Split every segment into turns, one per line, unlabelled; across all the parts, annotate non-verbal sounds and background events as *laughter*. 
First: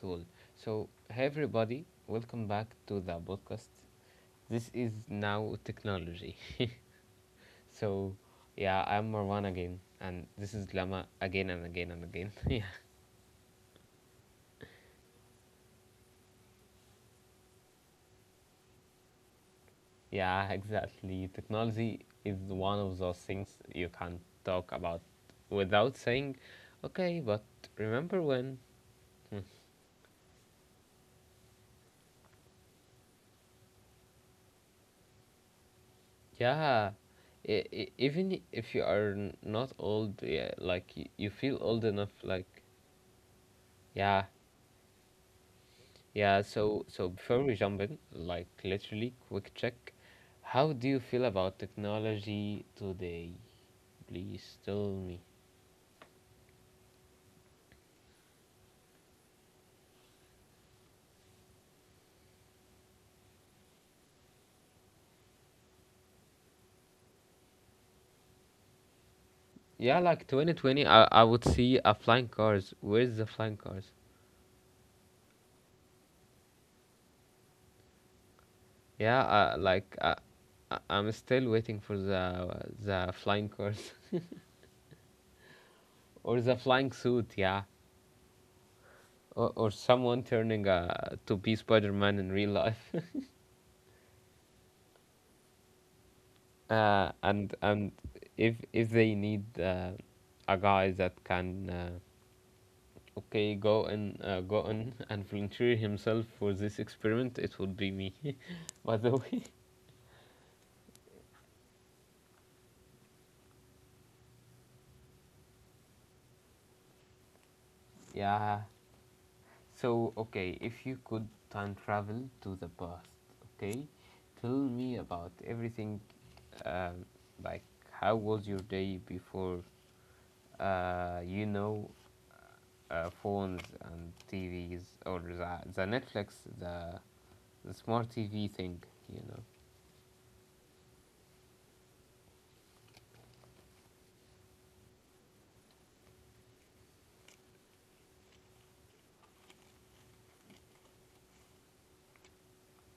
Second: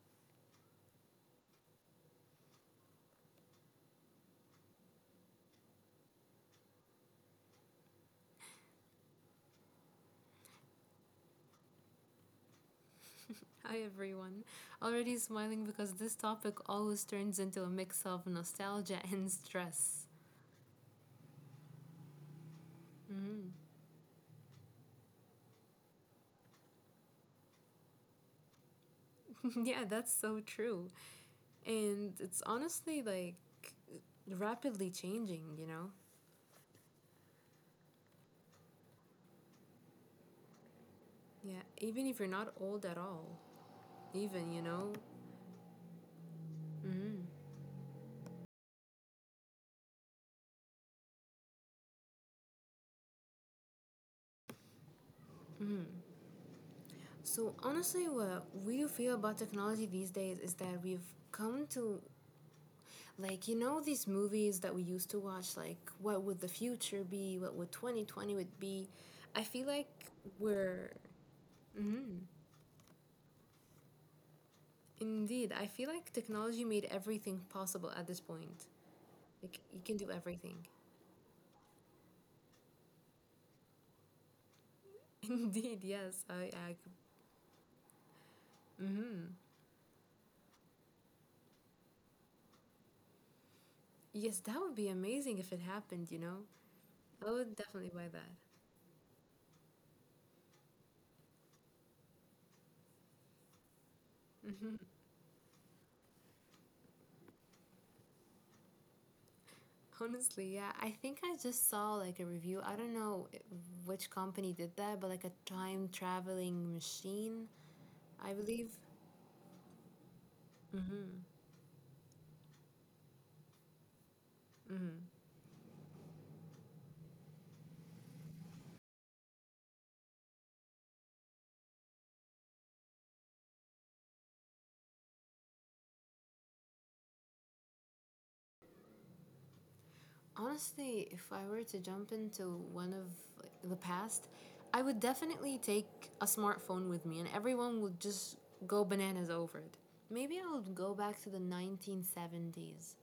cool. So, hey everybody, welcome back to the podcast. This is now technology. *laughs* So, yeah, I'm Marwan again, and this is Lama again and again and again. *laughs* Yeah,
Hi everyone. Already smiling because this topic always turns into a mix of nostalgia and stress.
yeah, exactly. Technology is one of those
hmm
things you can't talk about without saying, okay, but remember when.
*laughs* yeah, that's so true. And it's honestly like rapidly changing, you know?
Yeah, even if you are not old, yeah, like you
Yeah,
feel old
even
enough,
if you're not
like
old at all.
yeah,
Even, you know?
yeah. So
hmm
before we jump in, like literally quick check, how do you feel about technology today? Please tell me.
So honestly, what we feel about technology these days is that we've come to like, you know, these movies that we used to watch, like, what would the future be? What would 2020 would be? I feel like
Yeah, like
we're.
2020, I would see a
Mhm.
flying cars. Where's the flying cars?
Indeed, I feel like technology made everything possible at this point.
Yeah,
Like, you can
like
do everything.
I'm still waiting for the flying cars
*laughs* Indeed, yes.
*laughs* or the flying suit. Yeah.
Mm-hmm.
Or someone turning to be Spider-Man in real life.
Yes, that would be amazing if it happened, you know?
*laughs*
I would
And
definitely
and
buy that.
if they need a guy that can okay go and go on *laughs* and volunteer himself for this experiment, it would be me. *laughs* By the way,
Honestly, yeah. I think I just saw like a review. I don't know which company did that, but like a time traveling machine,
*laughs*
I
yeah.
believe.
So okay, if you could time travel to the past, okay, tell me about everything. Um, like, how was your day before? Uh, you know phones and TVs or the Netflix, the smart TV thing, you know.
Honestly, if I were to jump into one of like, the past, I would definitely take a smartphone with me and everyone would just go bananas over it. Maybe I would go back to the 1970s.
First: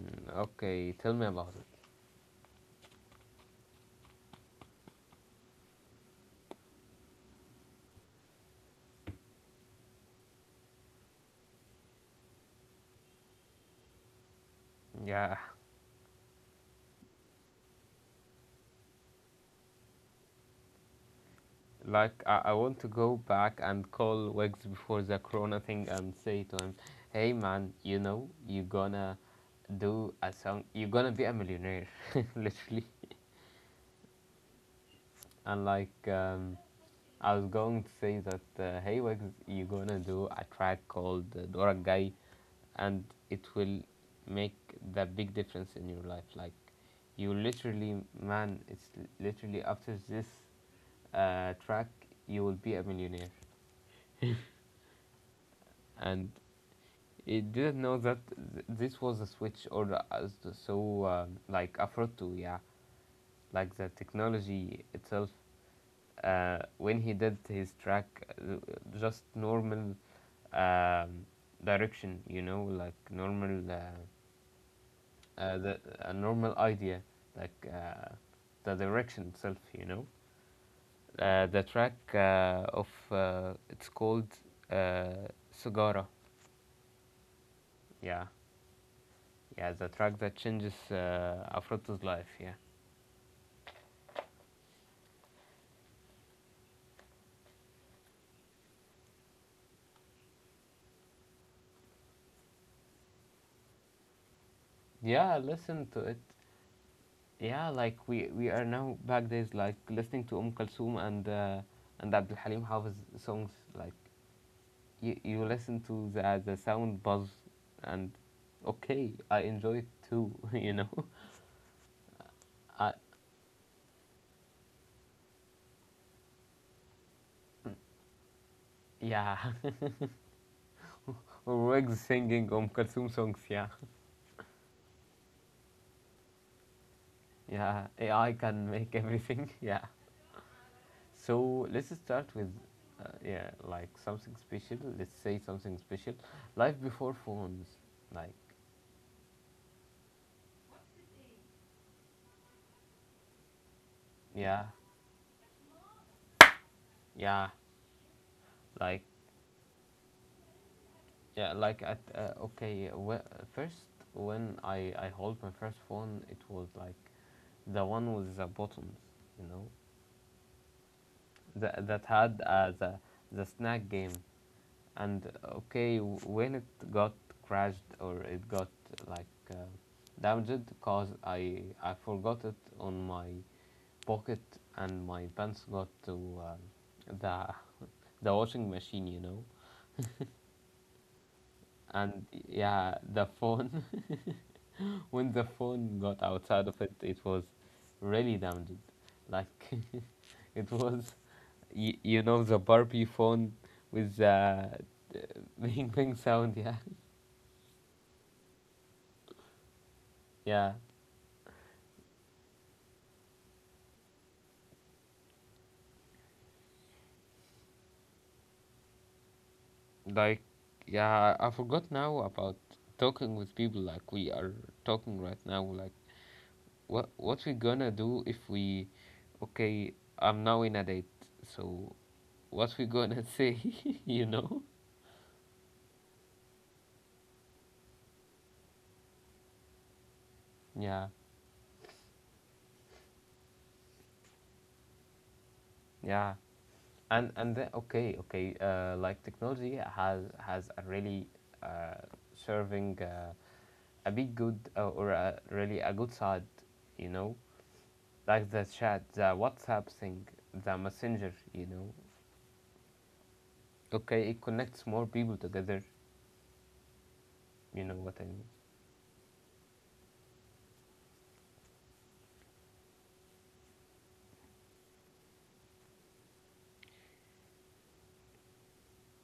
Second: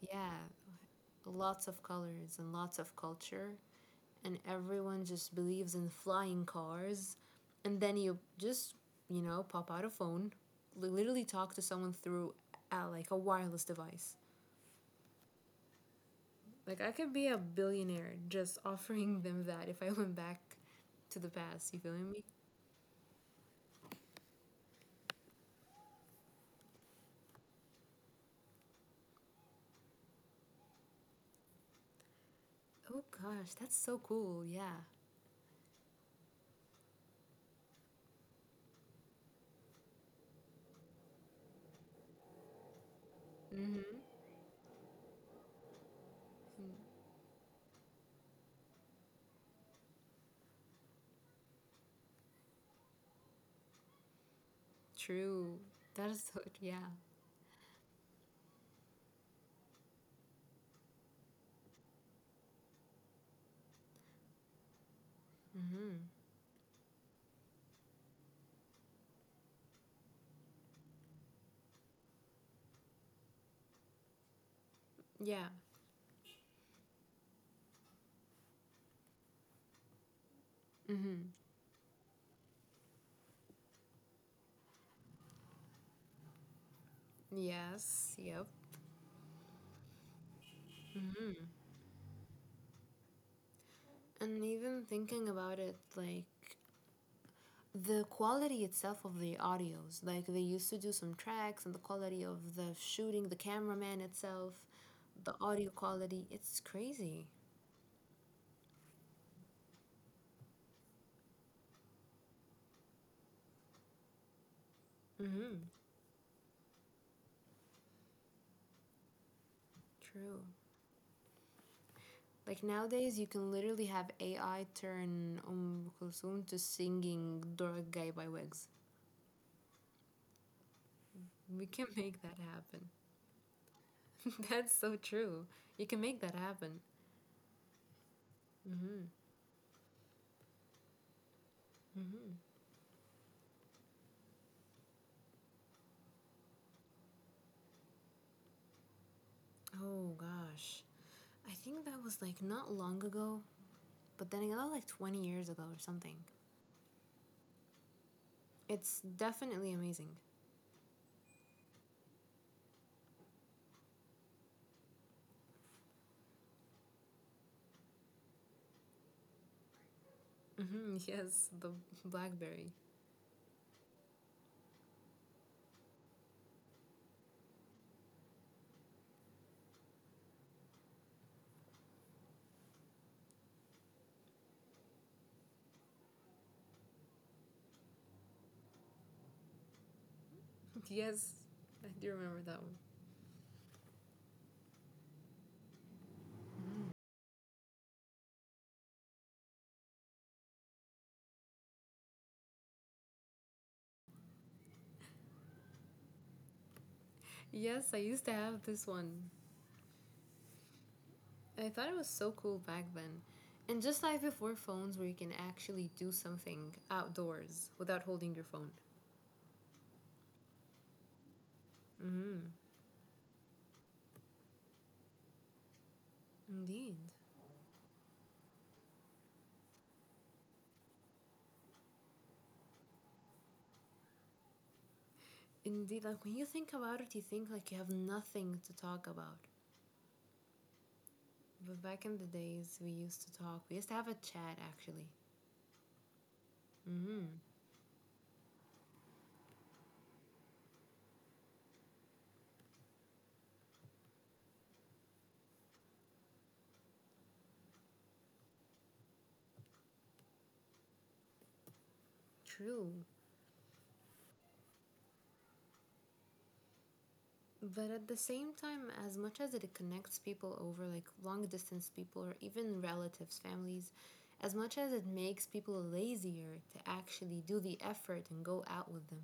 Yeah,
okay, tell me about it.
lots of colors and lots of culture, and everyone just believes in flying cars. And then you just, you know, pop out a phone, literally talk to someone through like a wireless device.
Yeah,
Like I could be a billionaire just *laughs* offering them that if I went back to the past. You feeling
like
me?
I want to go back and call Wegs before the Corona thing and say to him, hey man, you're gonna do a song, you're gonna be a millionaire, *laughs* literally.
Oh gosh, that's so cool. Yeah.
And like I was going to say that hey Wigs, you're gonna do a track called Dora Gai, and it will
Mhm.
make the big difference in your life. Like you literally, man, it's literally after this track you will be a millionaire.
True. That is
And
so *laughs* yeah.
it didn't know that this was a switch or so like Afro too, yeah, like the technology itself
Mhm.
when he did his track, uh, just normal um, direction, you know, like normal,
Yeah.
a normal idea, like the direction itself, you know.
Mhm.
The track of it's called uh, Sugara.
Yes.
Yeah,
Yep.
yeah, the track that changes Afroto's life. Yeah,
And even thinking about it like the quality itself of the audios, like they used to do some tracks and the quality of the shooting, the cameraman itself, the
yeah,
audio
listen to it.
quality, it's crazy.
Yeah, like we are now back days, like listening to Kalsum and and Abdul Halim Hafiz songs. Like you
Mhm.
listen to the sound buzz, and okay, I enjoy it too.
True.
*laughs*
Like
Uh,
nowadays, you can literally have AI turn Kulsum to singing Dora Gai by Wigs.
yeah, *laughs*
We can *laughs*
Wigs
make that
singing
happen.
Kalsum songs. Yeah,
*laughs* That's so true. You can make that happen.
yeah, AI can make
hmm
everything. *laughs* Yeah, so let's start
hmm
with. Yeah, like something special. Let's say something special. Life before phones. Like,
Oh gosh. I think that was like not long ago, but then again, that
yeah,
was like 20 years ago or something.
yeah.
It's
Like
definitely amazing.
yeah, like at okay, first, when I hold my first phone, it was like the one with the buttons, you know,
*laughs* Yes, the
that had
Blackberry. *laughs*
the snack game, and okay, when it got crashed or it got like damaged, cause I forgot it on my pocket and my pants got to the *laughs* the washing machine, you know,
Yes, I do
and
remember that one.
yeah, the phone *laughs* when the phone got outside of it, it was really damaged. Like *laughs* it was, the Barbie phone with the *laughs* bing bing sound. Yeah,
Yes, I used to have this one.
yeah.
I thought it was so cool back then. And just like before phones, where you can actually do something outdoors without holding your phone.
Like, yeah. I forgot now
Mm,
about talking with people like we are talking right now. Like,
indeed.
what we gonna do if we, okay, I'm now in a date. So what we gonna *laughs* say? *laughs* You know?
Indeed. Like when you think about it, you think like you have nothing to talk about.
Yeah,
But back in the days, we used to talk. We used to have a chat, actually.
yeah. and
Mm,
and then okay like technology has a really uh, serving a big good or a, really a good side, you know like the chat, the WhatsApp thing, the messenger,
true.
okay it connects more people together, you
But
know
at
what
the
I mean?
same time, as much as it connects people over like long distance people or even relatives, families, as much as it makes people lazier to actually do the effort and go out with them.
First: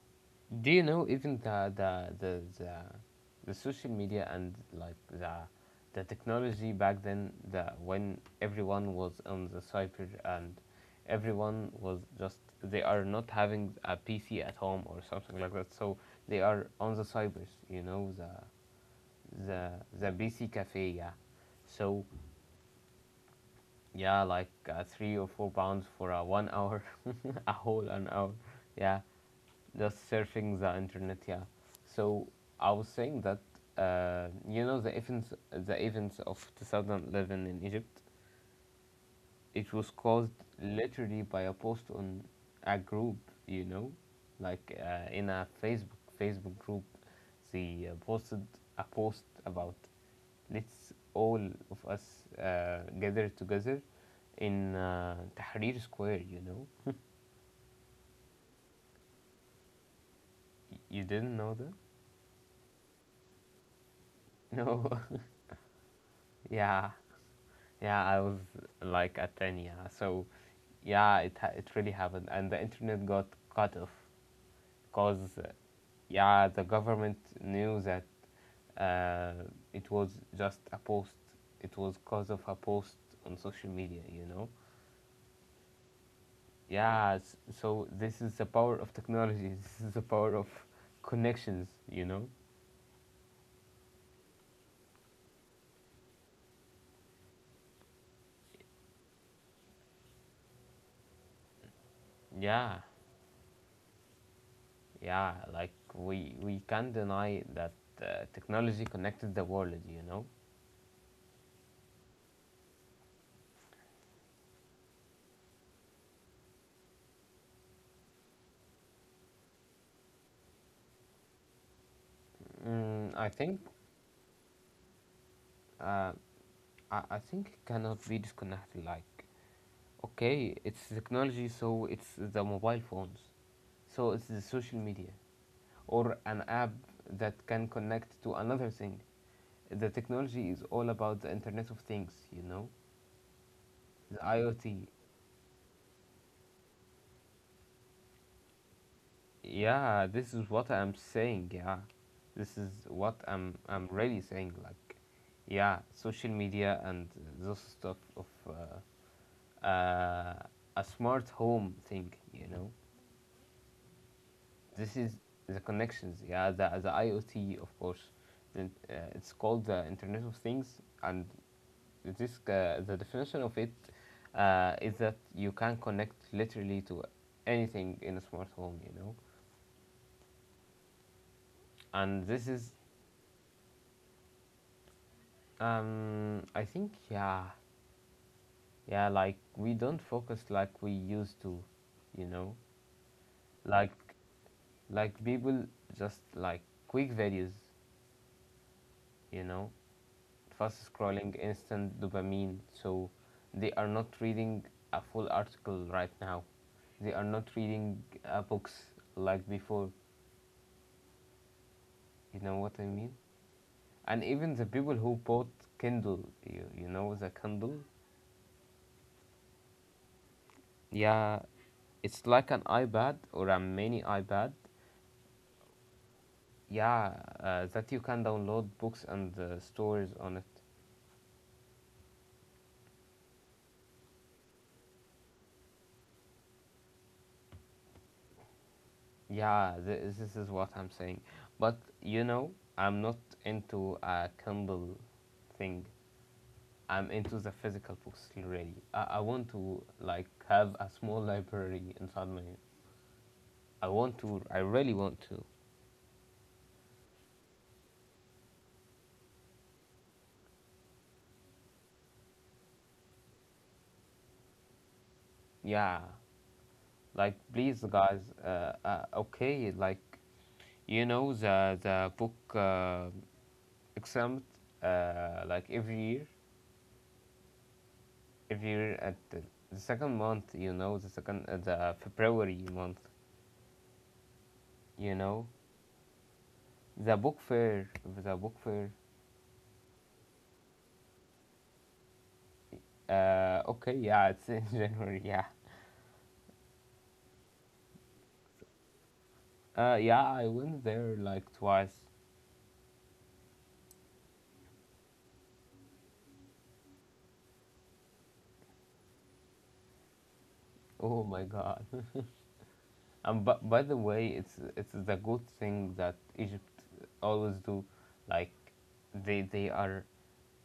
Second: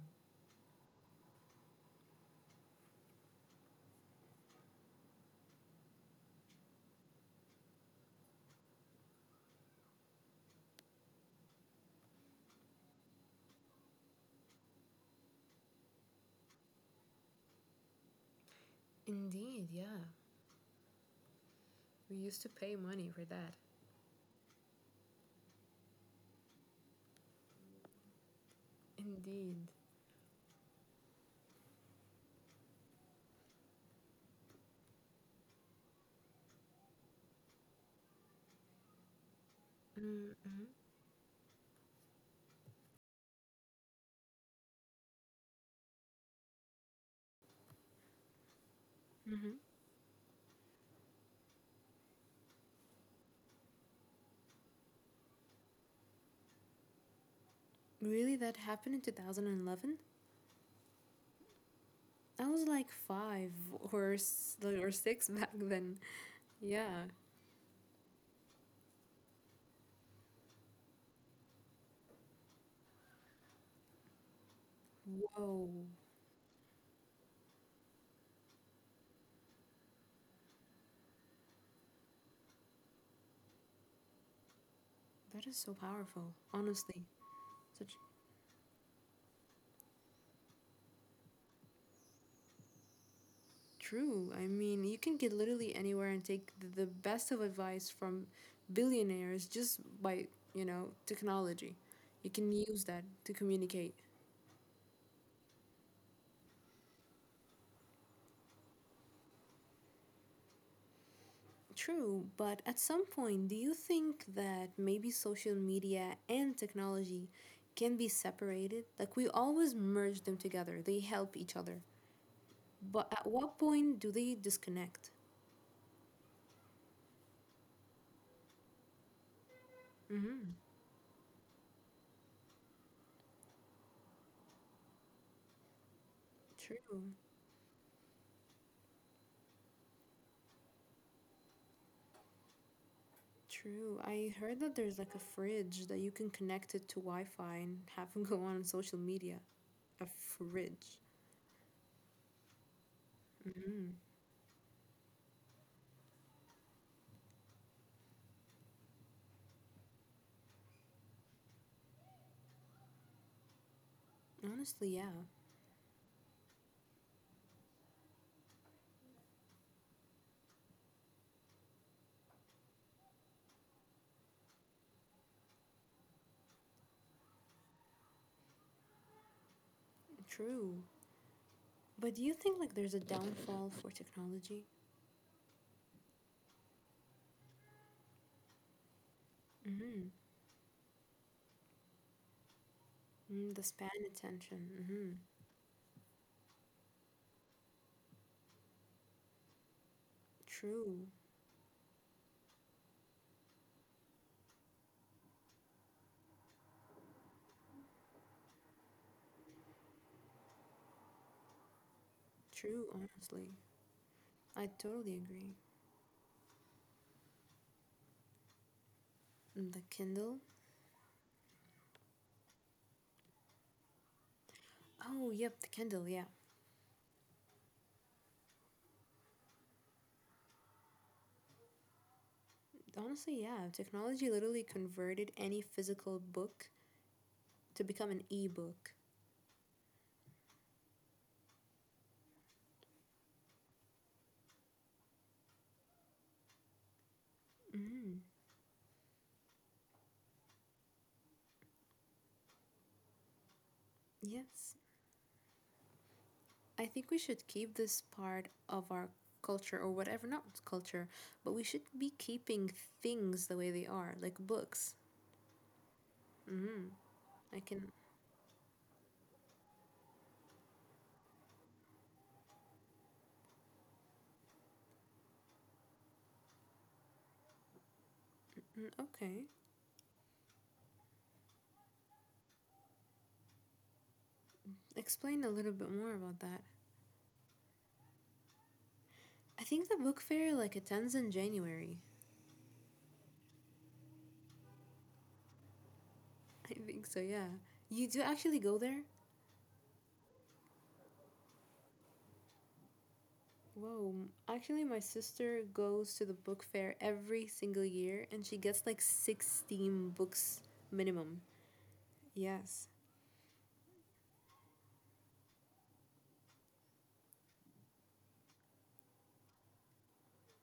Do you know, even the social media and like the technology back then, the when everyone was on the cyber, and everyone was just they are not having a PC at home or something like that, so they are on the cybers, you know,
Indeed,
the
yeah.
the BC cafe, yeah. So
We used to pay money for that.
yeah, like 3 or 4 pounds for a 1 hour *laughs* a whole an hour, yeah,
Indeed.
just surfing the internet, yeah. So I was saying that you know the events, of 2011 in Egypt, it was caused
Mm-hmm.
literally by a post on a group, you know, like in a Facebook group. They posted a post
Mm-hmm.
about, let's all of us gather together in Tahrir Square, you know.
Really, that happened in 2011?
You didn't know that?
I was like five or
*laughs* No.
or six *laughs* back then.
*laughs* Yeah.
Yeah.
Yeah, I was like at 10, yeah. So, yeah, it it really happened, and the internet got cut off, cause,
Whoa,
yeah, the government knew that uh, it was just a post. It was cause of a post on social media, you know.
that is so powerful. Honestly,
Yeah, so
such
this is the power of technology. *laughs* This is the power of connections, you know.
true. I mean, you can get literally anywhere and take the best of advice from billionaires just by, you know, technology. You can
Yeah,
use that to communicate.
yeah, like we can't deny that technology connected the world, you know.
True, but at some point, do you think that maybe social media and technology can be separated? Like, we always merge them together, they help each other. But
Mm,
at
I
what
think
point do they disconnect?
I think it cannot be disconnected. Like, okay, it's technology, so it's the mobile phones, so it's the social media, or an app
True.
that can connect to another thing. The technology is all about the Internet of Things, you know?
True.
The
I heard that
IoT.
there's like a fridge that you can connect it to Wi Fi and have *laughs* them go on social media. A
Yeah, this is what I'm
fridge.
saying, yeah. This is what I'm really saying. Like, yeah, social media and those stuff of uh, a smart home thing, you know?
Honestly,
This
yeah.
is the connections, yeah, the IoT, of course. And, it's called the Internet of Things, and this the definition of it is that you can connect literally to anything in a smart home, you know.
True. But do
And
you
this
think
is,
like there's a downfall for technology?
I think, yeah, yeah, like we don't
Mm-hmm.
focus like we used to, you know,
Mm, the span
like
attention.
like
Mm-hmm.
people just like quick videos, you know, fast
True.
scrolling, instant dopamine. So they are not reading a full article right now. They are not reading books like before. You know what I
True,
mean?
honestly.
And even the
I
people who
totally
bought
agree.
Kindle, you know the Kindle?
And the Kindle?
Yeah, it's like an iPad or a mini iPad.
Oh, yep, the Kindle, yeah.
Yeah, that you can download books and stores on it.
Honestly, yeah. Technology literally converted any physical book to become an e-book.
Yeah, this is what I'm saying. But I'm not into a Kindle thing. I'm into the physical books already. I want to like have a small library inside my. I want to. I
Yes,
really want to.
I think we should keep this part of our culture or whatever, not culture, but we should be keeping things the way they are, like books.
Yeah.
Mm,
Like
I
please,
can.
guys. Okay. Like you know the book exempt, like every year
Mm,
at the,
okay.
the second month. You know the second the February month. You
Explain
know
a little bit more about that.
the book fair. The book fair.
I think the book fair like attends in January.
Okay. Yeah, it's *laughs* in January. Yeah.
*laughs* I think so, yeah. You do actually go there?
Yeah, I went there like twice.
Whoa. Actually, my sister goes to the book fair every single year and she gets like 16 books
Oh
minimum.
my God! *laughs*
Yes.
And but by the way, it's the good thing that Egypt always do, like they are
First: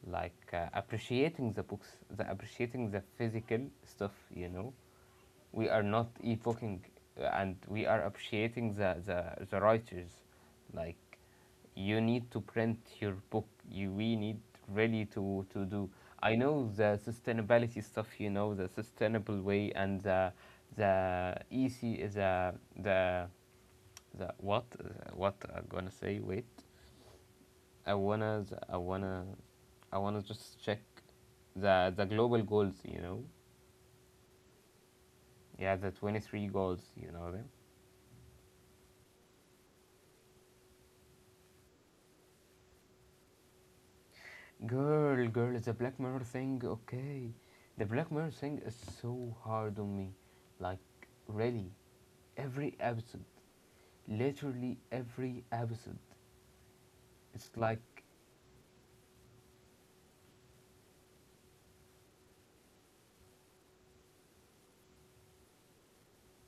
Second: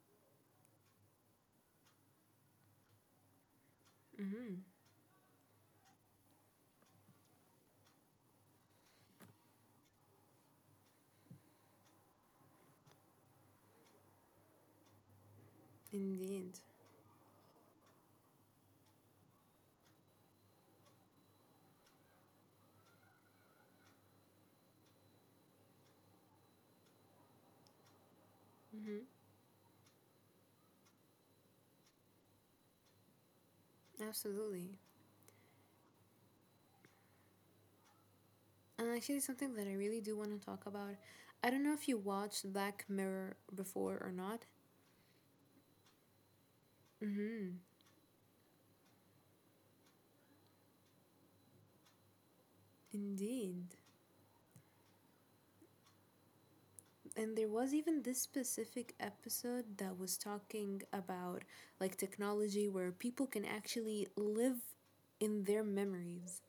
like appreciating the books, the appreciating the physical stuff, you
Mm,
know. We are not evoking and we are appreciating the writers. Like, you need to print your book. You, we need really to do. I
indeed.
know the sustainability stuff, you know, the sustainable way and the easy, the, the what I'm gonna say, wait. I wanna, I
Mm-hmm.
wanna, I wanna just check the global goals, you know.
Absolutely.
Yeah, the 23 goals, you know them.
And actually, something that I really do want to talk about. I don't know if you watched Black Mirror before or not.
Girl, girl, it's a Black Mirror thing, okay.
Mm-hmm.
The Black Mirror thing is so hard on me. Like, really, every episode,
Indeed.
literally every episode,
And there
it's
was
like,
even this specific episode that was talking about like technology where people can actually live in their memories.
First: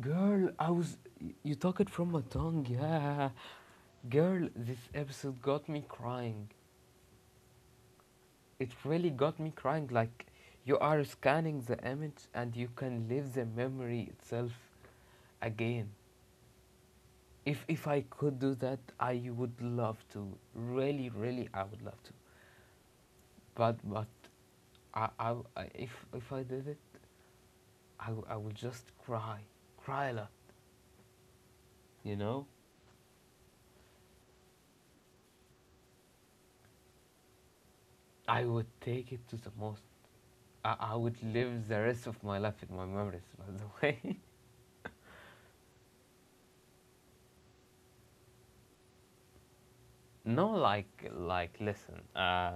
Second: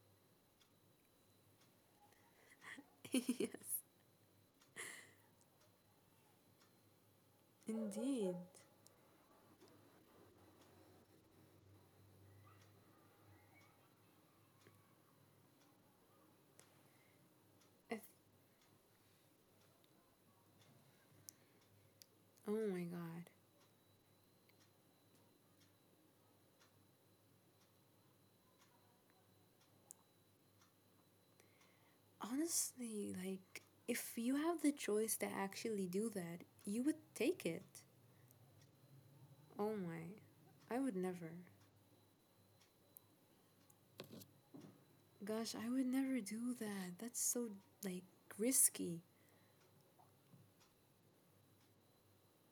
girl, I was. You took it from my tongue, *laughs*
*laughs*
yeah.
Yes,
Girl, this episode got me crying.
indeed.
It really got me crying. Like, you are scanning the image and you can live the memory itself again. If
I
I
th-
could do that, I would love to. Really, really, I would love to.
oh my god.
But I if I did it, I would just cry, cry a lot. You know,
Honestly, like, if you have the choice to actually do that, you would take it.
I would take it to the
Oh
most.
my.
I,
I
I
would
would
never.
live the rest of my life in my memories. By the way,
Gosh, I would never do that. That's so, like, risky.
*laughs* no, like listen,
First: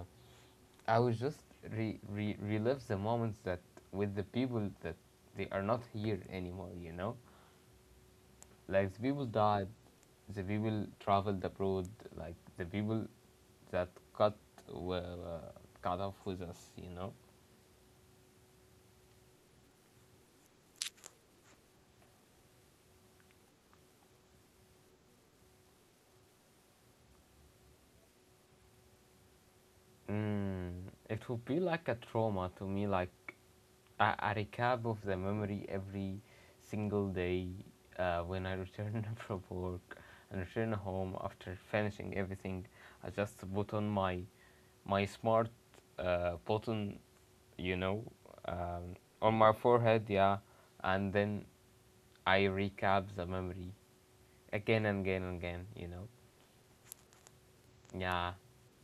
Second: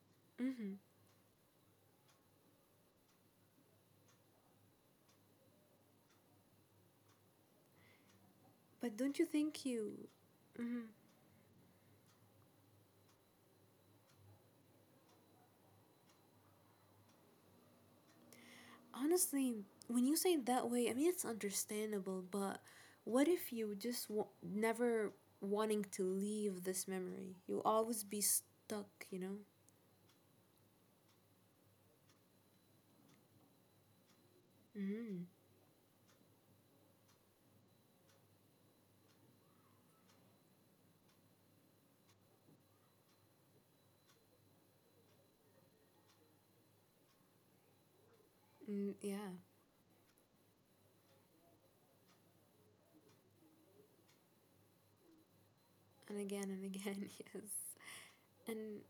I would just re, re relive the moments that with the people that they are not here anymore. You know, like
But
the
don't you
people
think
died,
you.
the people traveled abroad, like the people that got were cut off with us, you know.
Honestly, when you say it that way, I mean, it's understandable, but what if you just never wanting to leave this memory? You'll always be stuck, you know?
Mm, it would be like a trauma to me, like a recap of the
Mm,
memory every single day when I return *laughs* from work and return home after finishing everything. I just put on my smart button, you know, um,
yeah.
on my forehead, yeah, and then I recap the memory again and again and again, you know.
And again, *laughs* yes.
Yeah,
And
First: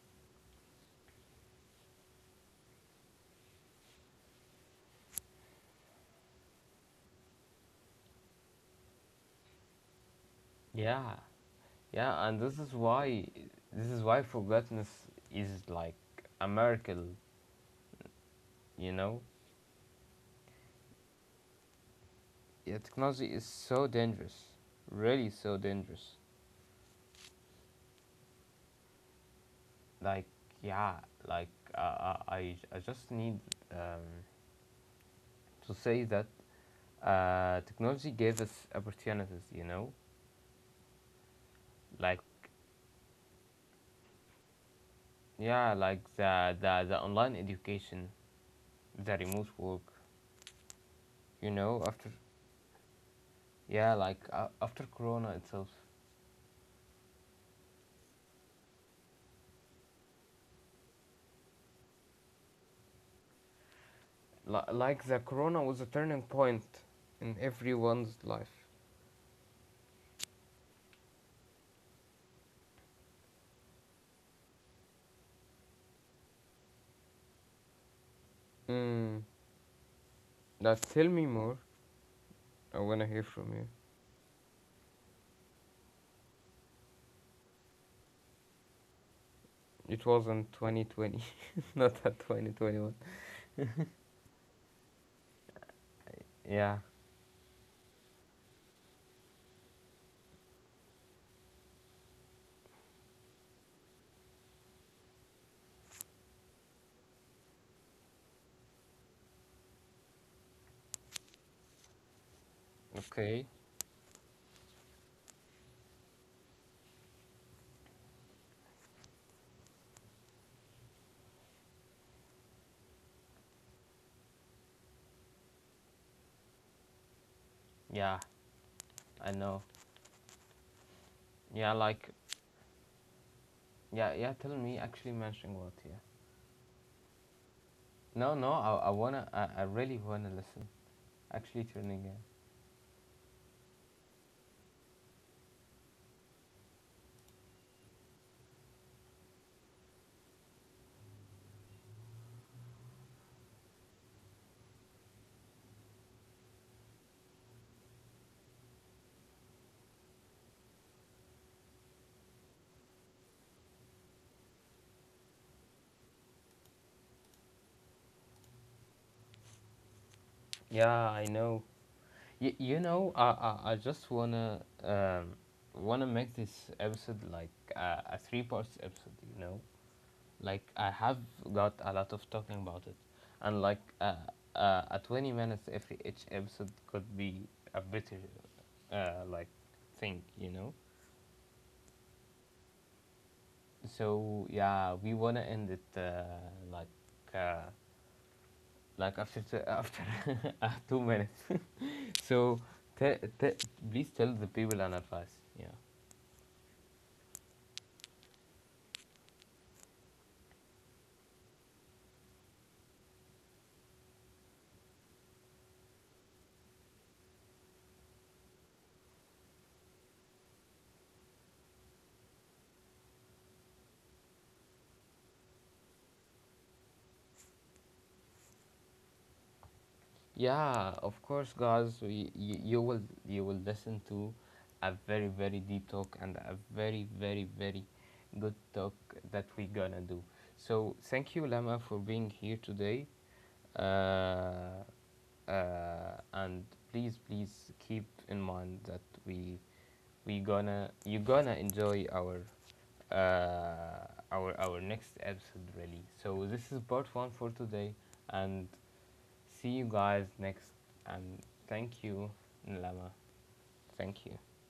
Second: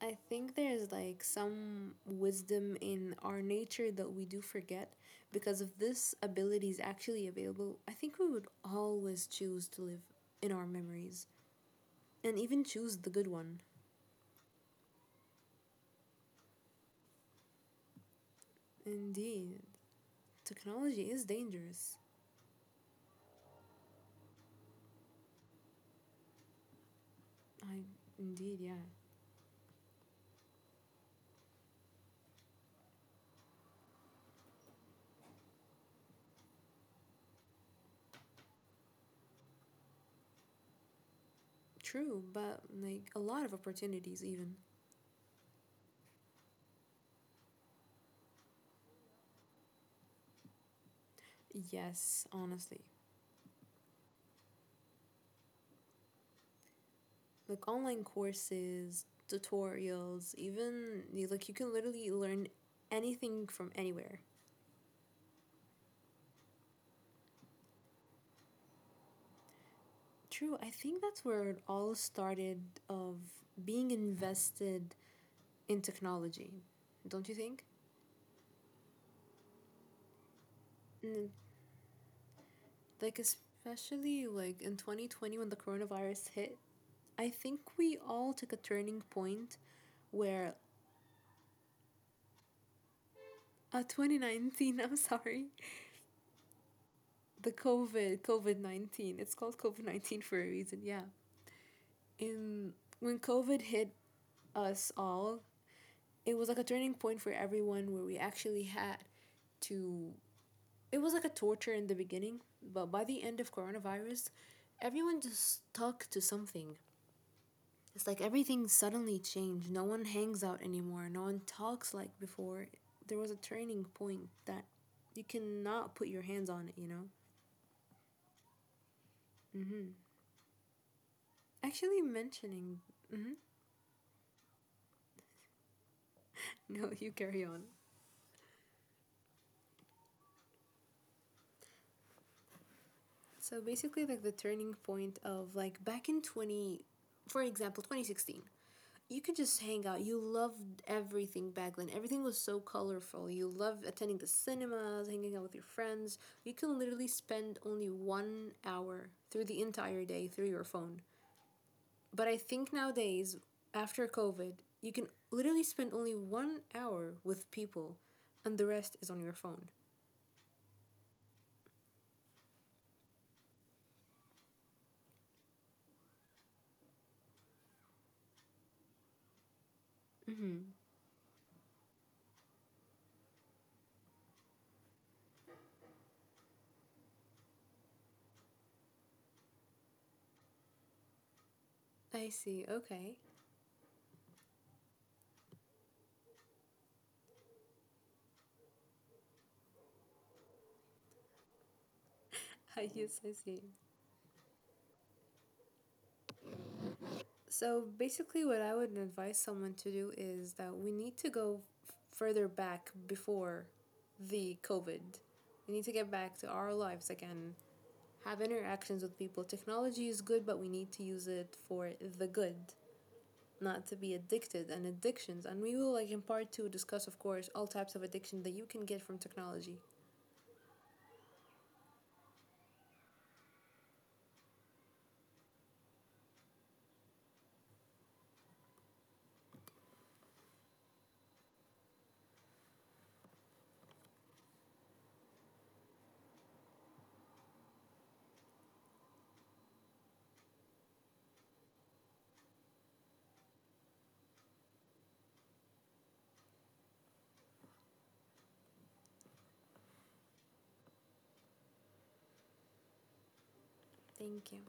I think there's like some wisdom in our nature that we do forget because if this ability is actually available, I think we would always choose to live in our
yeah.
memories
Yeah,
and
and this
even
is
choose the
why
good one.
forgetfulness is like a miracle, you know?
Indeed, technology is dangerous.
Yeah, technology is so dangerous, really so dangerous.
I indeed, yeah.
Like yeah, like uh, I just need um, to say that technology gave us opportunities, you know? Like
True, but like a lot of opportunities even.
yeah, like the online education, the remote work, you know, after
Yes, honestly.
yeah, like after corona itself.
Like online courses, tutorials, even like you can literally learn anything from anywhere.
Like the corona was a turning point in everyone's life.
True. I think that's where it all started of being invested in technology. Don't you think?
Mm. Now tell me
Mm,
more. I wanna
like
hear from you.
especially like in 2020 when the coronavirus hit, I think we all took a turning point
It was in
where
2020, *laughs* not at 2021.
2019, *laughs* I'm sorry.
Yeah.
The COVID-19. It's called COVID-19 for a reason. Yeah. In when COVID hit us all, it was like a turning point for everyone where we actually had to. It was like a torture in the beginning, but by the end
Okay.
of coronavirus, everyone just stuck to something. It's like everything suddenly changed. No one hangs out anymore. No one talks like before. There was a turning point that you cannot put your hands on it, you know?
Yeah. I know. Yeah.
Actually
Like.
mentioning.
Yeah. Yeah. Tell me. Actually, mentioning what? Yeah.
*laughs* No, you carry on.
No. No. I. I wanna. I. I really wanna listen. Actually, turning in.
So basically like the turning point of like back in 20, for example, 2016. You could just hang out. You loved everything back then. Everything was so colorful. You loved attending the cinemas, hanging out with your friends. You can literally spend only 1 hour through the entire day through your phone. But I think nowadays, after COVID, you can literally spend only 1 hour with people, and the rest is on your phone.
Yeah, I know. You know. I just wanna. Wanna make this episode like a three parts episode. You know. Like
Mm-hmm.
I have got a lot of talking about it, and like a 20 minutes if each episode could be a better like thing, you know.
I see. Okay.
So yeah, we wanna end it like uh, like after after *laughs* 2 minutes. *laughs* So
*laughs*
te-
Yes, I
te-
see.
please tell the people an advice. Yeah.
So basically, what I would advise someone to do is that we need to go further back before the COVID. We need to get back to our lives again, have interactions with people. Technology is good, but we need to use it for the good, not to be addicted and addictions. And we will, like in part two, discuss, of course, all types of addiction that you can get from technology.
Yeah, of course, guys. You will listen to a very very deep talk and a very very very good talk that we gonna do. So thank you, Lama, for being here today. Uh, and please please keep in mind that we we gonna you gonna enjoy our uh, our next episode really. So this is part one for today, and see you guys next, and thank you, Nlama. Thank you.
Thank you.